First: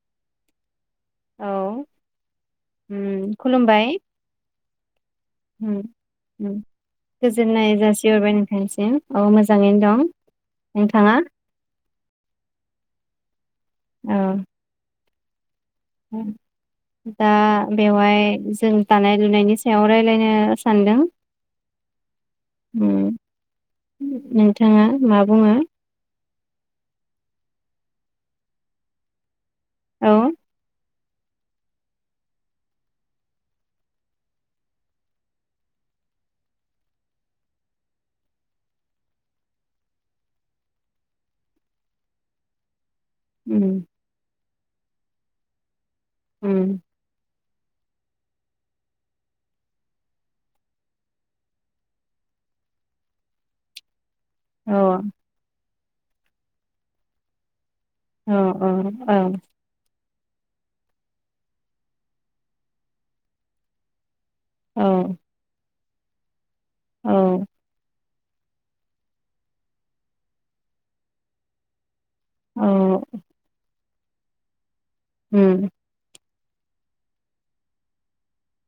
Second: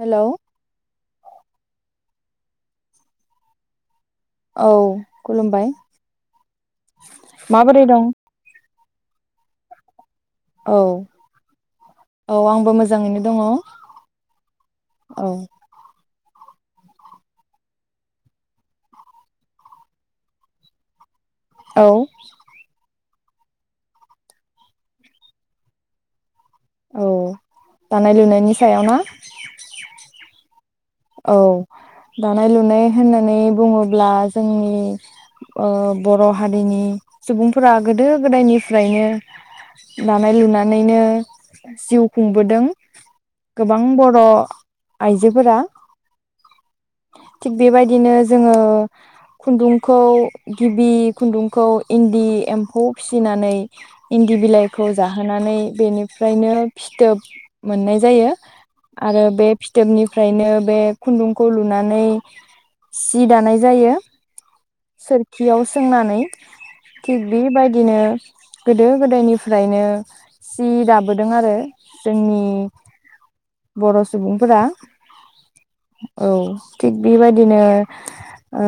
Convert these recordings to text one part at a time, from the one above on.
Hello औ उम खुलुमबाय औ खुलुमबाय उम उम गोजोननाय माबोरै दं जासिहरबाय नोंथांनिसिम। औ मोजाङैनो दं। औ नोंथाङा औ आंबो मोजाङैनो दङ। औ दा बेवहाय जों दानाय लुनायनि सायाव रायलायनो सानदों। औ उम नोंथाङा मा बुङो? औ दानाय लुनायनि सायाव ना औ औ दानाय लुनाय होननानै बुङोब्ला जोंनि ओ बर' हारिनि सुबुंफोरा गोदो गोदायनिफ्रायनो दानाय लुनानैनो जिउ खुंबोदों। उम गोबां बर' आइजोफोरा उम थिग बेबायदिनो जोङो खुन्दुंखौ गिबि खुन्दुंखौ इन्दि एम्फौ फिसिनानै इन्दि औ बिलाइखौ जाहोनानै बेनि फ्रायनो फिथोब मोननाय जायो औ औ आरो बे फिथोबनि फ्रायनो बे खुन्दुंखौ लुनानै सि दानाय जायो। औ सोरखियाव सोंनानै औ थिग बि बायदिनो गोदो गोदायनिफ्रायनो सि दाबोदों आरो। जोंनि औ बर' सुबुंफोरा हुम औ थिग बिबादिनो ओ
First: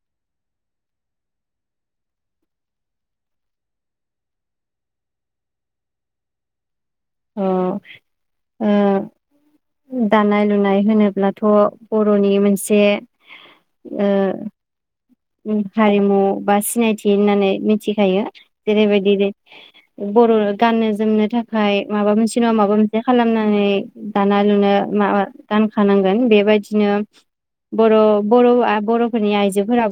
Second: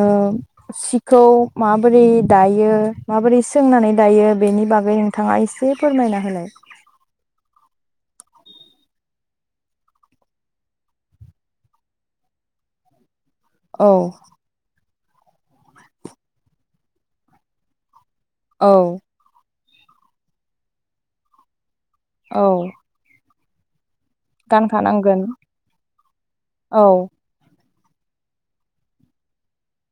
सिख खौ माबोरै दायो माबोरै सोंनानै दायो बेनि बागै नोंथाङा एसे फोरमायना होलाय। औ ओ दानाय लुनाय होनोब्लाथ' बर'नि मोनसे औ ओ उ हारिमु बा सिनायथि होननानै मिथि [unintelligible] यो औ जेरैबायदि बर' गाननो जोमनो थाखाय माबा मोनसे औ नङा माबा मोनसे खालामना [unintelligible] दाना लुनो गानखानांगोन माबा दानखानांगोन औ बेबायदिनो बर' बर'आ बर'फोरनि आइजोफोराब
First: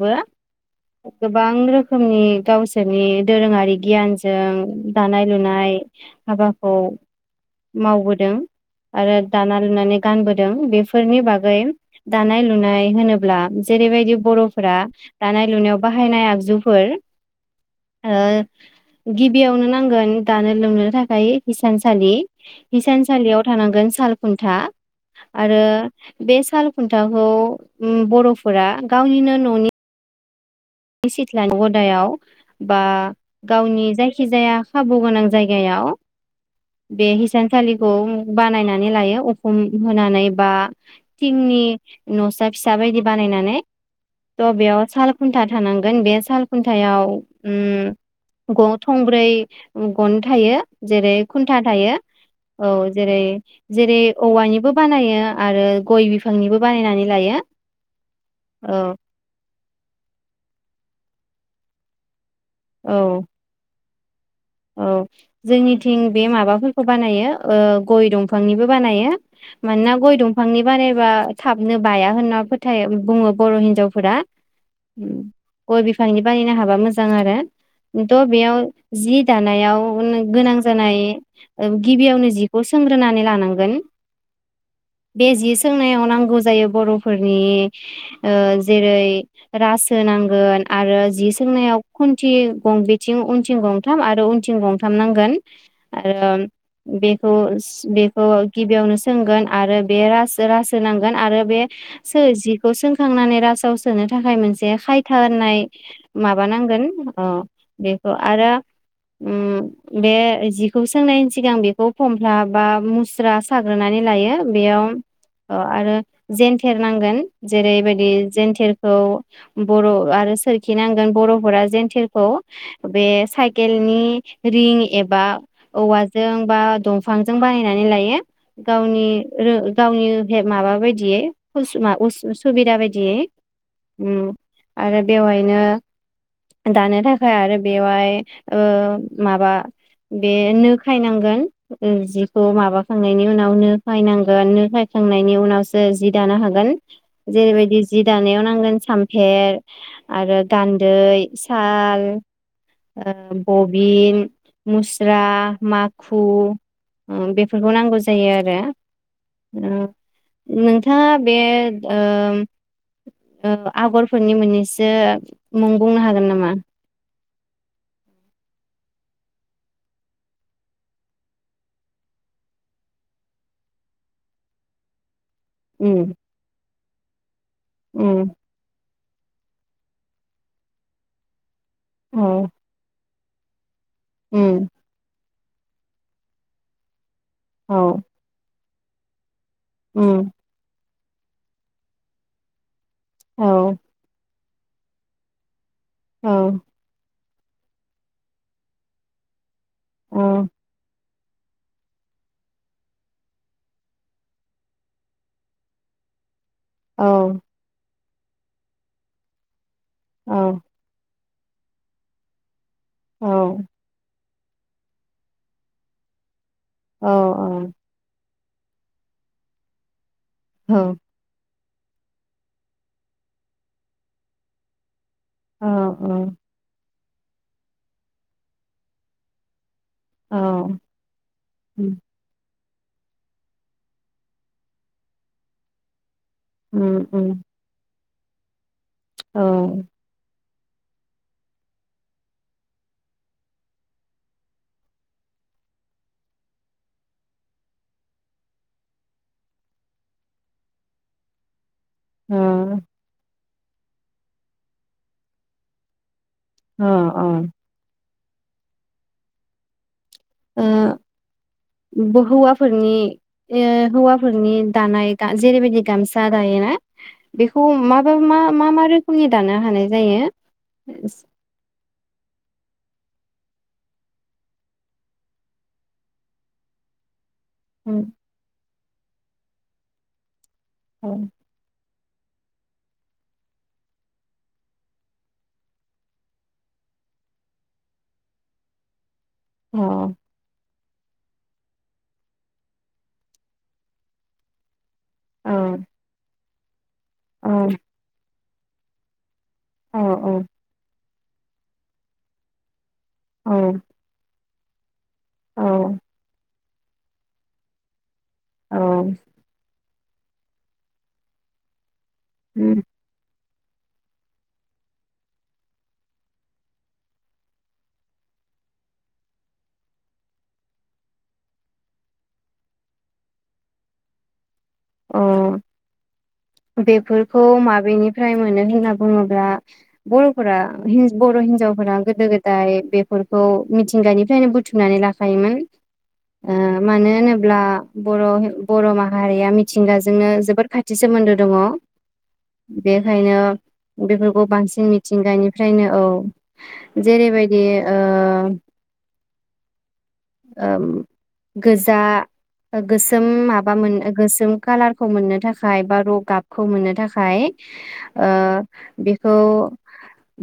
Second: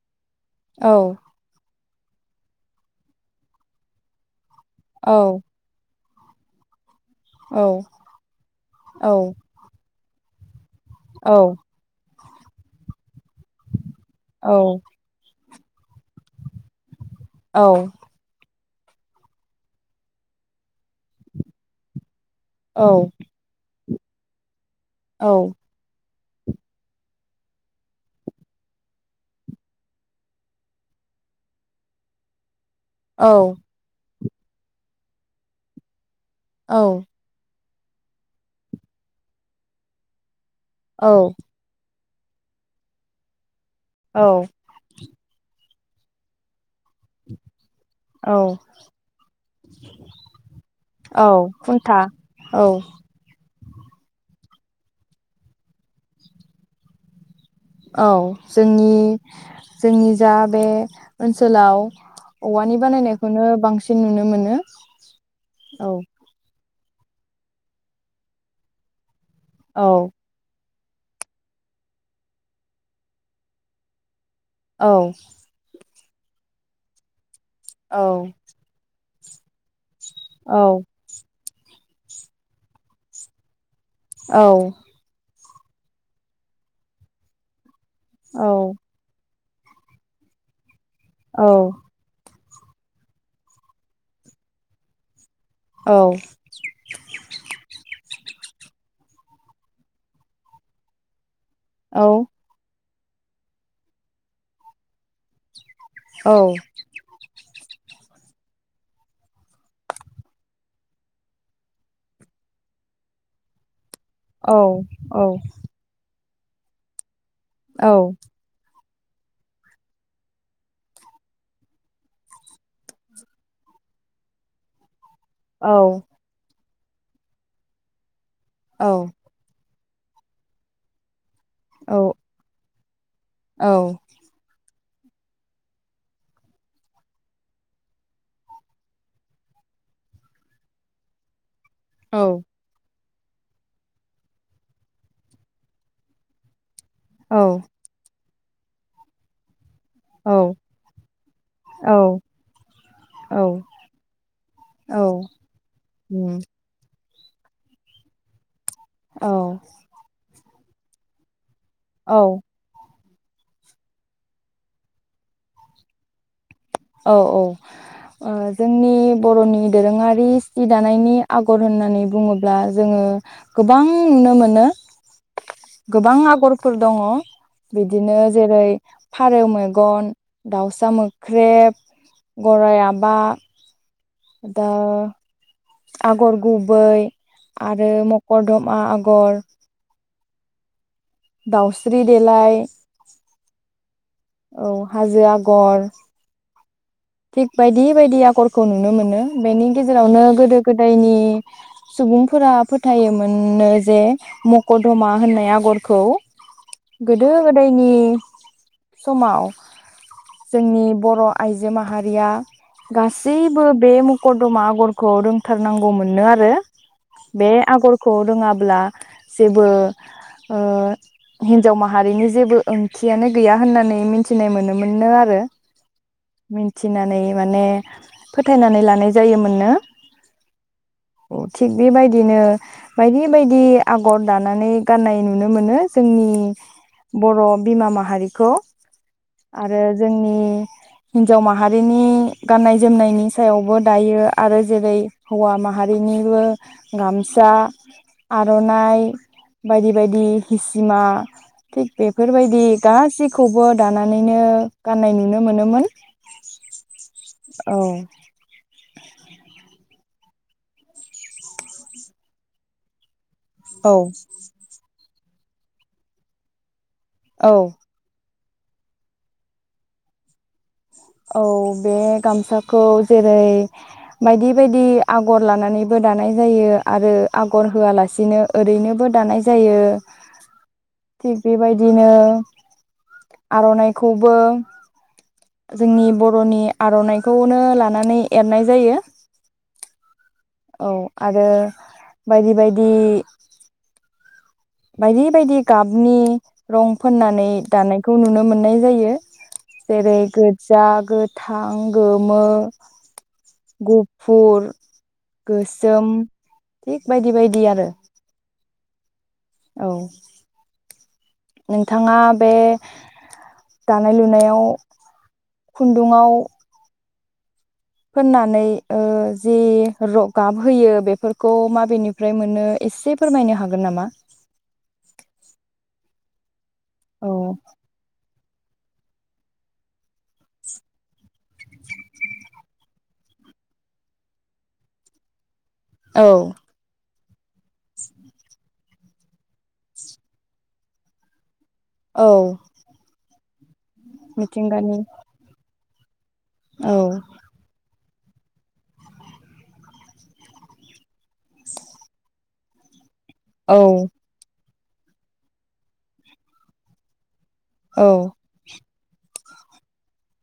औ बो गोबां रो खोमनि गावसोरनि दोरोङारि गियानजों औ दानाय लुनाय हाबाखौ औ मावबोदों औ आरो दाना लुनानै गानबोदों बेफ फोरनि औ बागै दानाय लुनाय होनो अब्ला जेरैबायदि औ फोरा दानाय लुनायाव बाहायनाय आगजुफोर औ ओ गिबियावनो नांगोन दानो लुनो थाखाय हिसानसालि औ हिसानसालियाव थानांगोन सालखुन्था औ आरो बे सालखुन्थाखौ उ बर'फोरा गावनिनो न' [unintelligible] नि सिथ्लानि गदायाव बा गावनि जाय खिजाया खाबु गोनां जायगायाव बे हिसान सालिखौ बानायनानै लायो उखुम होनानै बा औ थिंनि नसा फिसा बायदि बानायनानै थ' बेयाव साल खुन्था थानांगोन बे साल खुन थायाव उम औ ग थंब्रै गन थायो जेरै खुन्था थायो औ जेरै जेरै औवानिबो बानायो आरो गय बिफांनिबो बानायनानै लायो। औ जोंनि औ जोंनि जा बे ओनसोलाव औवानि औ बानायनायखौनो बांसिन नुनो मोन औ जोंनिथिं बे माबाफोर खौ बानायो ओ गय दंफांनिबो बानायो। औ मानोना गय दंफांनि बानायबा थाबनो बाया होनना फोथाय बुङो बर हिनजावफोरा। औ गय बि फांनि बानायनो हाबा मोजां आरो औ द' बेयाव जि दानायाव गोन औ गोनां जानाय गिबियावनो जिखौ सोंग्रोनानै लानांगोन औ ए जि सोंनायाव नांगौ जायो बरफोरनि ओ जेरै रास होनांगोन आरो जि सोंनायाव खुन्थि गं बिथिं उनथिं गं थाम आरो उनथिं गंथाम नांगोन। आरो बेखौ सि बे खो गिबियावनो सोंगोन आरो बे राज रासो नांगोन आरो बे सोर जिखौ सों खांनानै राजाव सोनो थाखाय मोनसे खायथा होन्नाय माबा नांगोन अ बेखौ आरो उम बे जिखौ सोंनायनि सिगां बेखौ फमफ्ला बा मुस्रा साग्रोनानै लायो बेयाव अ आरो जेनथेर नांगोन। जेरैबायदि जेनथेर। खौ बर' आरो सोरखि नांगोन बर'फोरा जेेनथेरखौ बे साइ केलनि रिं एब बा औवाजों बा। दंफांजों बानायनानै लायो। गावनि रो गावनि माबा बायदियै। मा उसु सुबिदा बायदियै ओम। आरो बेवहायनो दानो थाखाय आरो बेवहाय। ओ- माबा बे नो खायनांगोन। औ जिखौ माबा। खांनायनि उनाव नो फायनांगोन, नो फायखांनायनि उनावसो जि दानो हागोन। जेरैबायदि जि दानायाव। नांगोन सामफेर। आरो गान्दै, साल। औ औ बबिन, औ मुस्रा, माखु, उम ओम बेफोरखौ नांगौ जायो आरो। औ। ओ नोंथाङा बे। औ ओम। ओ- आगरफोरनि मोननैसो मुं बुंनो हागोन नामा? औ औ ओ- जोंनि बर'नि दोरोङारि सि दानायनि आगर होननानै बुङोब्ला जोङो गोबां नुनो मोनो। गोबां उम आगरफोर दङ बिदिनो उम जेरै। फारौ मेगन, दाउसा मोख्रेब, औ गराइ आबा, उम दा। आगर गुबै, आरो औ मकरडम आगर। औ। दाउस्रि देलाय। औ औ हाजो आगर। औ थिग बायदि बायदि आगरखौ नुनो मोनो बेनि। औ गेजेरावनो गोदो गोदायनि सुबुंफोरा फोथायोमोननो जे मक'दमा होननाय आगरखौ औ गोदो गोदायनि समाव औ जोंनि बर' आयजो माहारिया औ गासैबो बेमुख करदमा आगरखौ रोंथारनांगौ मोनो आरो औ बे आगरखौ रोङाब अब्ला जेबो ओ औ हिनजाव माहारिनि जेबो ओंथियानो गैया होननानै मिथिनाय मोनोमोननो आरो ओ ओ मिथिनानै माने फोथायनानै लानाय जायोमोननो। औ थिग उम बेबायदिनो बायदि बायदि आगर दानानै गाननाय नुनो मोनो जोंनि उम उम बर' बिमा माहारि खौ। औ आरो जोंनि हिन्जाव माहारिनि गाननाय जोमनायनि सायावबो दायो आरो जेरै हौवा माहारिनिबो गामसा आर'नाइ बायदि बायदि हिसिमा थिग औ बेफोरबायदि गाससि खौबो दानानैनो गाननाय नुनो मोनोमोन। ओ ओ। औ ओ बहौवाफोरनि ए औ हौवाफोरनि दानाय दा जेरबदि गमसाादायनो ना। बेखौ माबा मा मा मा रोखोमनि दानो हानाय जायो। औ। बे गामसाखौ जेरै बायदि बायदि आगर लानानैबो दानाय जायो आरो आगर औ होआलासिनो ओरैनो बो दानाय जायो। थिग बे बायदि दिनो आर'नाइखौबो जोंनि बर'नि आर'नाइखौनो लानानै एरनाय जायो। अह। औ आरो बायदि बायदि बायदि औ बायदि गाबनि रं फोननानै दानायखौ नुनो मोन नाय जायो। जेरै गोज्जा, गो थां, गोमो, गुफुर, [inaudible] औ गोसोम, थिग बायदि बायदि आरो। औ औ। नों थाङा बे दानाय लुनायाव खुन्दुङाव फोननानै ओ जि र' गाब होयो बेफोरखौ माबेनिफ्राय मोनो एसे फोरमायनो हागोन नामा? अह। औ बेफोरखौ माबेनिफा फाय मोनो होनना बुङोब्ला बर'फोरा हिन बर' हिनजावफोरा गोदो गोदाय बेफोरखौ मिथिंगानिफ्रायनो बुथुमनानै लाखायोमोन। औ ओ मानो होनो ब्ला बर' हे बर' माहारिया मि थिंगाजोंनो जोबोद खाथि सोमोन्दो दङ। औ बेखायनो बेफोरखौ बांसिन मिथिंगानि मिथिंगानिफ्रायनो औ। जेरैबायदि ओ ओम गोजा गोसो [unintelligible] माबा औ मोन गोसोम कालारखौ मोननो थाखाय बा र' गाबखौ मोननो थाखाय औ ओ बे खौ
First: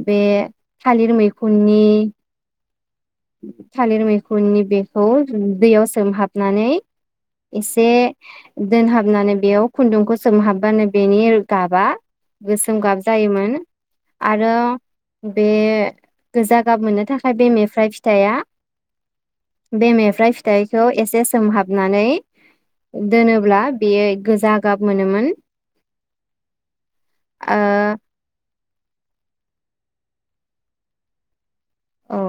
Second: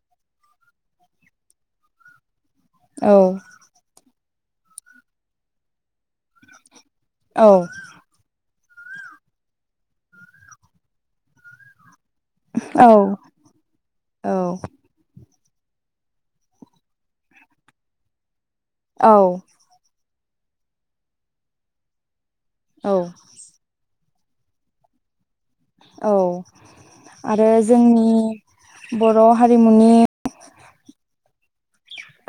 बे थालिर मैखुननि औ। खुननि बेखौ दैयाव सोमहाबनानै एसे दोनहाबनानै बेयाव खुन्दुंखौ सोमहाबबानो बेनि गाबा गोसोम औ गाब जायोमोन। औ आरो बे गोजा गाब मोननो थाखाय बेनेफ्राय थाइया औ। फ्राय फिथाइखौ एसे सोमहाबनानै औ दोनोब्ला बेयो गोजा गाब मोनोमोन। औ आरो जोंनि बर' हारिमुनि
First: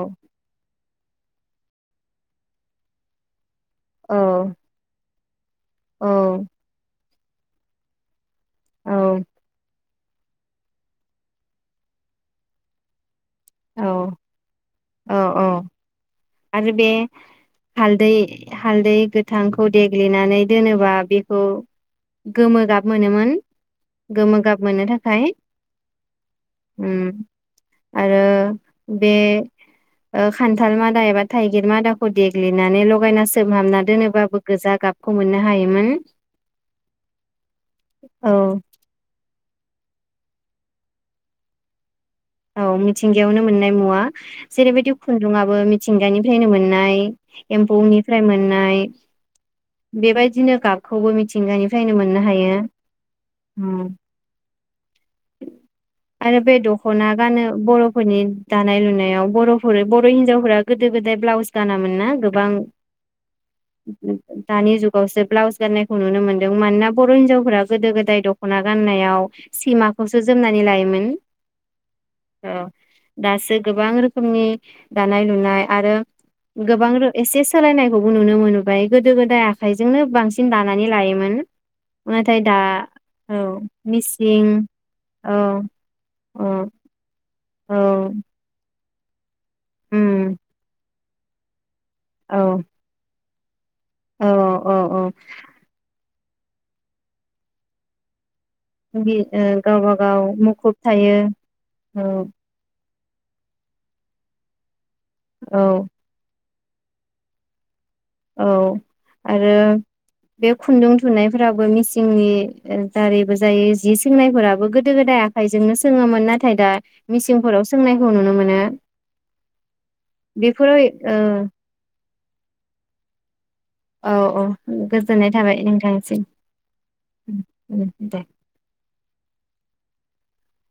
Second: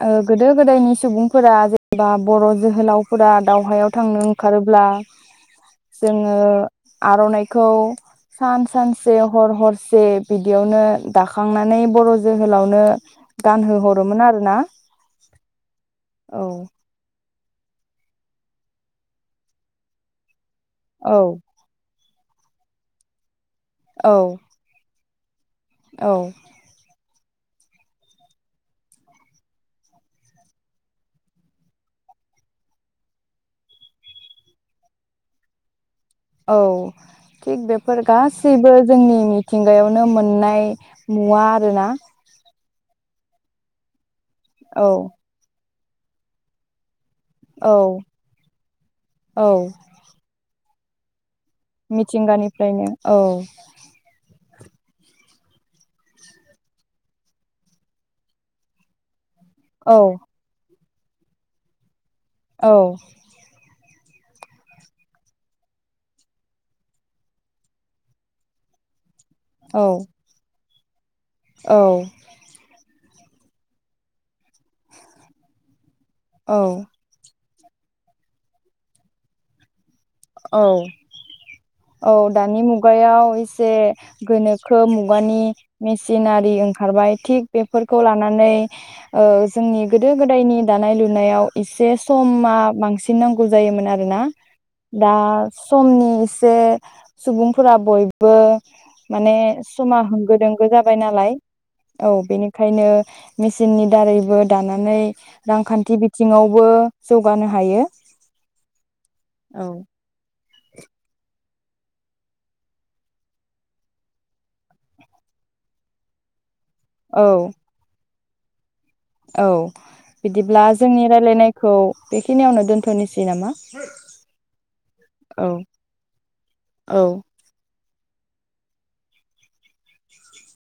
ओ गोदो गोदायनि सुबुंफोरा जेनेबा बर' जोहोलावफोरा दावहायाव औ थांनो ओंखारोब्ला जोङो आर'नाइखौ सान औ सानसे हर हर से बिदियावनो दाखांनानै बर' जोहोलावनो औ गानहो हरोमोन आरो ना। औ औ। आरो बे हालदै हालदै गोथांखौ देग्लिनानै दोनोबा औ बेखौ गोमो गाब मोनोमोन। औ गोमो गाब मोनो था खाय औ। उम‌‌ आरो बे ओ खान्थाल मा दा एबा थाइगिर मादाखौ देग्लिनानै लगायना सोमहाबना दोनोबाबो गोजा गाबखौ मोननो हायोमोन। औ थिग बेफोर औ गासैबो जोंनि मि थिंगायावनो मोननाय मुवा आरोना। औ मिथिंगायावनो मोननाय मुवा। औ जेरैबादि खुन्दुङाबो मि थिंगानिफ्रायनो मोननाय। औ एम्फौनिफ्राय मोननाय औ बेबायदिनो गाब खौबो मिथिंगानिफ्रायनो औ। उम आरो बे दर दख'ना गानो बर'फोरनि दानाय लुनायाव बर'फोर बर' औ हिनजावफोरा गोदो गोदाय ब्लाउस गानामोन ना गो औ दानि जुगावसो ब्लाउस गान्नायखौ नुनो मोनदों मानोना बर' हिन्जावफोरा गोदो गोदाय दख'ना गाननायाव औ सिमाखौसो जोमनानै लायोमोन। [unintelligible] औ औ दासो गोबां रोखोमनि दानाय लुनाय आरो औ गोबां रो एसे सोलायनायखौबो नुनो मोनबाय गोदो गोदाय आखायजों औ औ नाथाय दा दानि मुगायाव औ एसे मिसिं गोनोखो औ मुगानि मेसिन औ आरो ओंखारबाय। थिग औ बेफोरखौ लानानै ओ जोंनि उम गोदो गोदायनि दानाय लुनाय नायाव एसे औ समा बांसिन नांगौ [unintelligible] मोन आरोना। औ औ दा समनि जे सुबुंफोरा बयबो बि माने ओ गावबा समा गाव होंगो दोंगो मुखुब जाबाय थायो नालाय औ बेनिखायनो मेचिननि दारैबो दाना नै औ रांखान्थि बिथिंआव बो जौगानो हायो। औ आरो औ बे खुन्दुं थुन्नायफोराबो मिसिंनि दारैबो जायो जि सोंनायफोराबो गोदो गोदाय आखाइजोंनो सोङोमोन नाथाय दा औ मिसिंफोराव सोंनाय खौ नुनो मोनो। औ बिदिब्ला बेफोराव जोंनि ओ राय्लायनायखौ बेखिनियावनो दोन्थ'नोसै नामा? औ औ गोजोननाय औ थाबाय नोंथांसिम औ उम उम। [inaudible]